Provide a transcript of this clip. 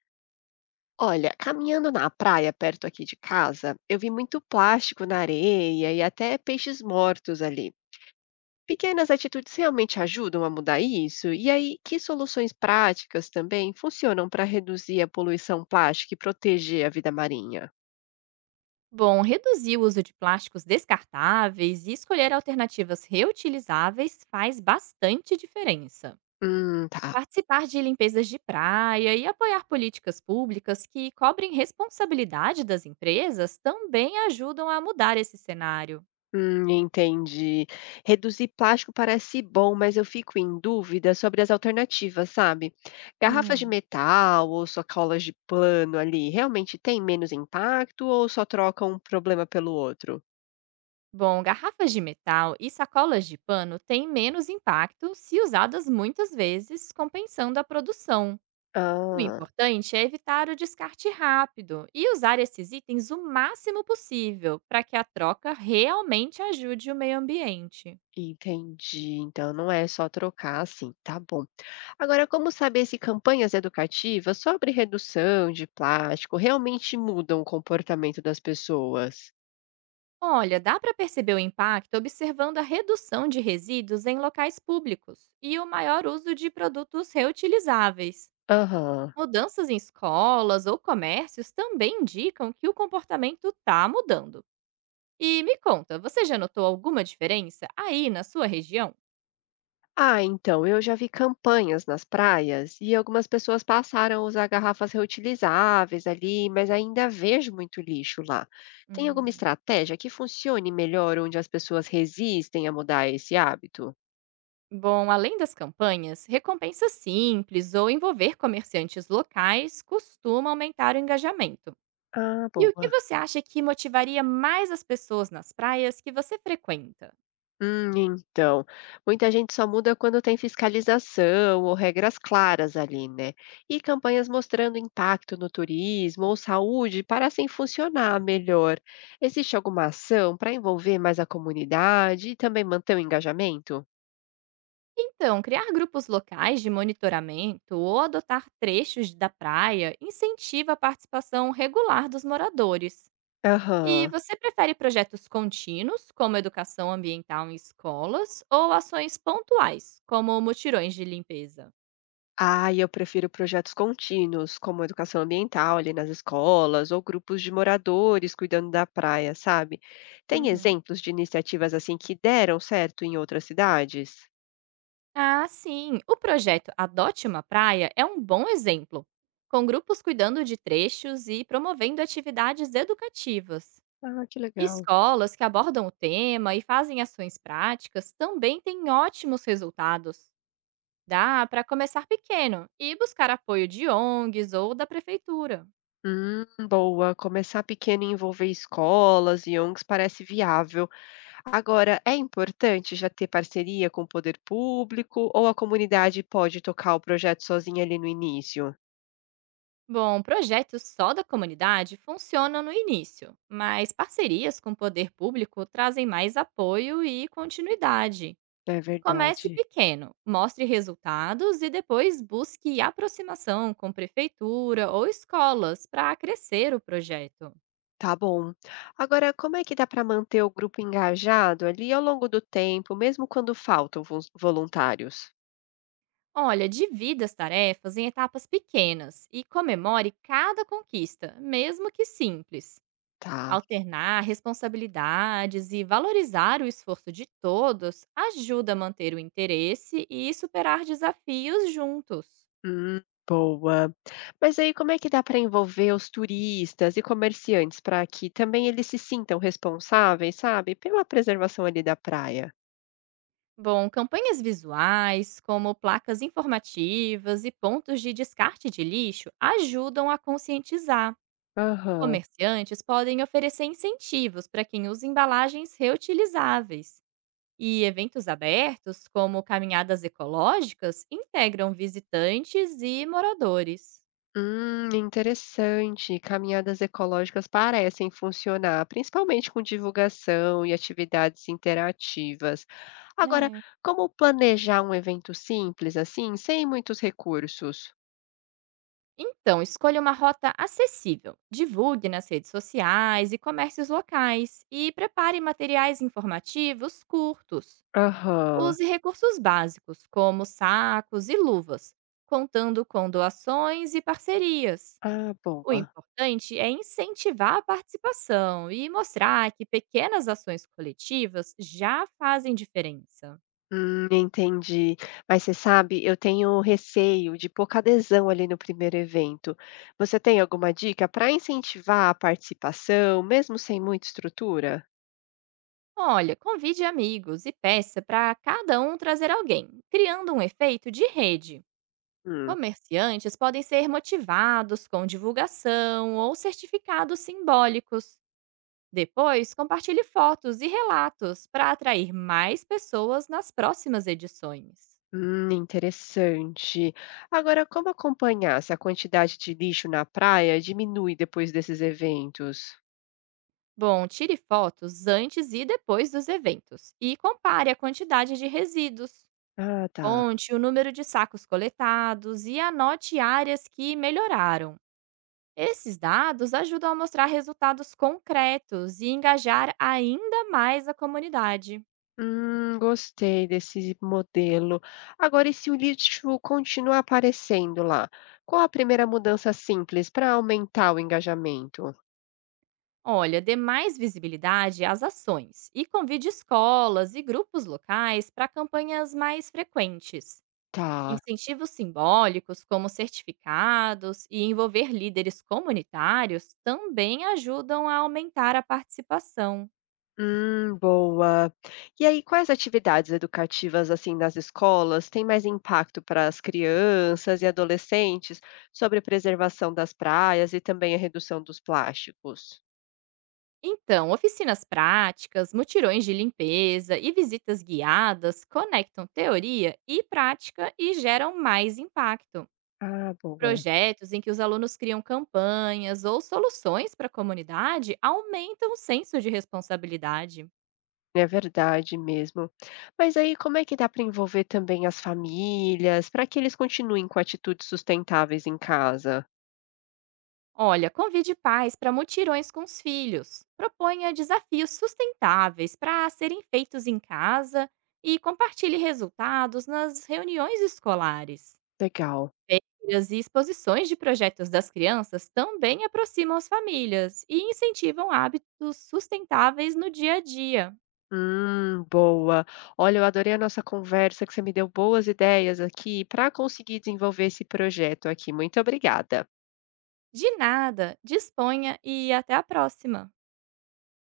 Olha, caminhando na praia perto aqui de casa, eu vi muito plástico na areia e até peixes mortos ali. Pequenas atitudes realmente ajudam a mudar isso? E aí, que soluções práticas também funcionam para reduzir a poluição plástica e proteger a vida marinha? Bom, reduzir o uso de plásticos descartáveis e escolher alternativas reutilizáveis faz bastante diferença. Tá. Participar de limpezas de praia e apoiar políticas públicas que cobrem responsabilidade das empresas também ajudam a mudar esse cenário. Entendi. Reduzir plástico parece bom, mas eu fico em dúvida sobre as alternativas, sabe? Garrafas de Hum. metal ou sacolas de pano ali, realmente tem menos impacto ou só troca um problema pelo outro? Bom, garrafas de metal e sacolas de pano têm menos impacto se usadas muitas vezes, compensando a produção. O Ah, importante é evitar o descarte rápido e usar esses itens o máximo possível para que a troca realmente ajude o meio ambiente. entendi. Então não é só trocar assim, tá bom. Agora, como saber se campanhas educativas sobre redução de plástico realmente mudam o comportamento das pessoas? Olha, dá para perceber o impacto observando a redução de resíduos em locais públicos e o maior uso de produtos reutilizáveis. Aham. Mudanças em escolas ou comércios também indicam que o comportamento está mudando. E me conta, você já notou alguma diferença aí na sua região? Ah, então, eu já vi campanhas nas praias e algumas pessoas passaram a usar garrafas reutilizáveis ali, mas ainda vejo muito lixo lá. Tem alguma Hum. estratégia que funcione melhor onde as pessoas resistem a mudar esse hábito? Bom, além das campanhas, recompensas simples ou envolver comerciantes locais costuma aumentar o engajamento. Ah, E o que boa. você acha que motivaria mais as pessoas nas praias que você frequenta? Então, muita gente só muda quando tem fiscalização ou regras claras ali, né? E campanhas mostrando impacto no turismo ou saúde parecem funcionar melhor. Existe alguma ação para envolver mais a comunidade e também manter o engajamento? Então, criar grupos locais de monitoramento ou adotar trechos da praia incentiva a participação regular dos moradores. E Aham. você prefere projetos contínuos, como educação ambiental em escolas, ou ações pontuais, como mutirões de limpeza? Ah, e eu prefiro projetos contínuos, como educação ambiental ali nas escolas ou grupos de moradores cuidando da praia, sabe? Tem Uhum. exemplos de iniciativas assim que deram certo em outras cidades? Ah, sim. O projeto Adote uma Praia é um bom exemplo, com grupos cuidando de trechos e promovendo atividades educativas. Ah, que legal. Escolas que abordam o tema e fazem ações práticas também têm ótimos resultados. Dá para começar pequeno e buscar apoio de ONGs ou da prefeitura. Boa. Começar pequeno e envolver escolas e ONGs parece viável. Agora, é importante já ter parceria com o poder público ou a comunidade pode tocar o projeto sozinha ali no início? Bom, projetos só da comunidade funcionam no início, mas parcerias com o poder público trazem mais apoio e continuidade. É Comece verdade. pequeno, mostre resultados e depois busque aproximação com prefeitura ou escolas para crescer o projeto. Tá bom. Agora, como é que dá para manter o grupo engajado ali ao longo do tempo, mesmo quando faltam voluntários? Olha, divida as tarefas em etapas pequenas e comemore cada conquista, mesmo que simples. Tá. Alternar responsabilidades e valorizar o esforço de todos ajuda a manter o interesse e superar desafios juntos. Hum, boa. Mas aí como é que dá para envolver os turistas e comerciantes para que também eles se sintam responsáveis, sabe, pela preservação ali da praia? Bom, campanhas visuais, como placas informativas e pontos de descarte de lixo, ajudam a conscientizar. Aham. Comerciantes podem oferecer incentivos para quem usa embalagens reutilizáveis. E eventos abertos, como caminhadas ecológicas, integram visitantes e moradores. Interessante. Caminhadas ecológicas parecem funcionar, principalmente com divulgação e atividades interativas. Agora, Né? como planejar um evento simples assim, sem muitos recursos? Então, escolha uma rota acessível, divulgue nas redes sociais e comércios locais, e prepare materiais informativos curtos. Aham. Use recursos básicos, como sacos e luvas, contando com doações e parcerias. Ah, O boa. importante é incentivar a participação e mostrar que pequenas ações coletivas já fazem diferença. Entendi. Mas você sabe, eu tenho receio de pouca adesão ali no primeiro evento. Você tem alguma dica para incentivar a participação, mesmo sem muita estrutura? Olha, convide amigos e peça para cada um trazer alguém, criando um efeito de rede. Hum, Comerciantes podem ser motivados com divulgação ou certificados simbólicos. Depois, compartilhe fotos e relatos para atrair mais pessoas nas próximas edições. hum, interessante. Agora, como acompanhar se a quantidade de lixo na praia diminui depois desses eventos? Bom, tire fotos antes e depois dos eventos e compare a quantidade de resíduos. Ah, tá. Conte o número de sacos coletados e anote áreas que melhoraram. Esses dados ajudam a mostrar resultados concretos e engajar ainda mais a comunidade. Gostei desse modelo. Agora, e se o lixo continuar aparecendo lá? Qual a primeira mudança simples para aumentar o engajamento? Olha, dê mais visibilidade às ações e convide escolas e grupos locais para campanhas mais frequentes. Tá. Incentivos simbólicos, como certificados e envolver líderes comunitários, também ajudam a aumentar a participação. Boa. E aí, quais atividades educativas assim nas escolas têm mais impacto para as crianças e adolescentes sobre preservação das praias e também a redução dos plásticos? Então, oficinas práticas, mutirões de limpeza e visitas guiadas conectam teoria e prática e geram mais impacto. Ah, boa. Projetos em que os alunos criam campanhas ou soluções para a comunidade aumentam o senso de responsabilidade. É verdade mesmo. Mas aí como é que dá para envolver também as famílias, para que eles continuem com atitudes sustentáveis em casa? Olha, convide pais para mutirões com os filhos, proponha desafios sustentáveis para serem feitos em casa e compartilhe resultados nas reuniões escolares. Legal. Feiras e exposições de projetos das crianças também aproximam as famílias e incentivam hábitos sustentáveis no dia a dia. Boa. Olha, eu adorei a nossa conversa, que você me deu boas ideias aqui para conseguir desenvolver esse projeto aqui. Muito obrigada. De nada, disponha e até a próxima!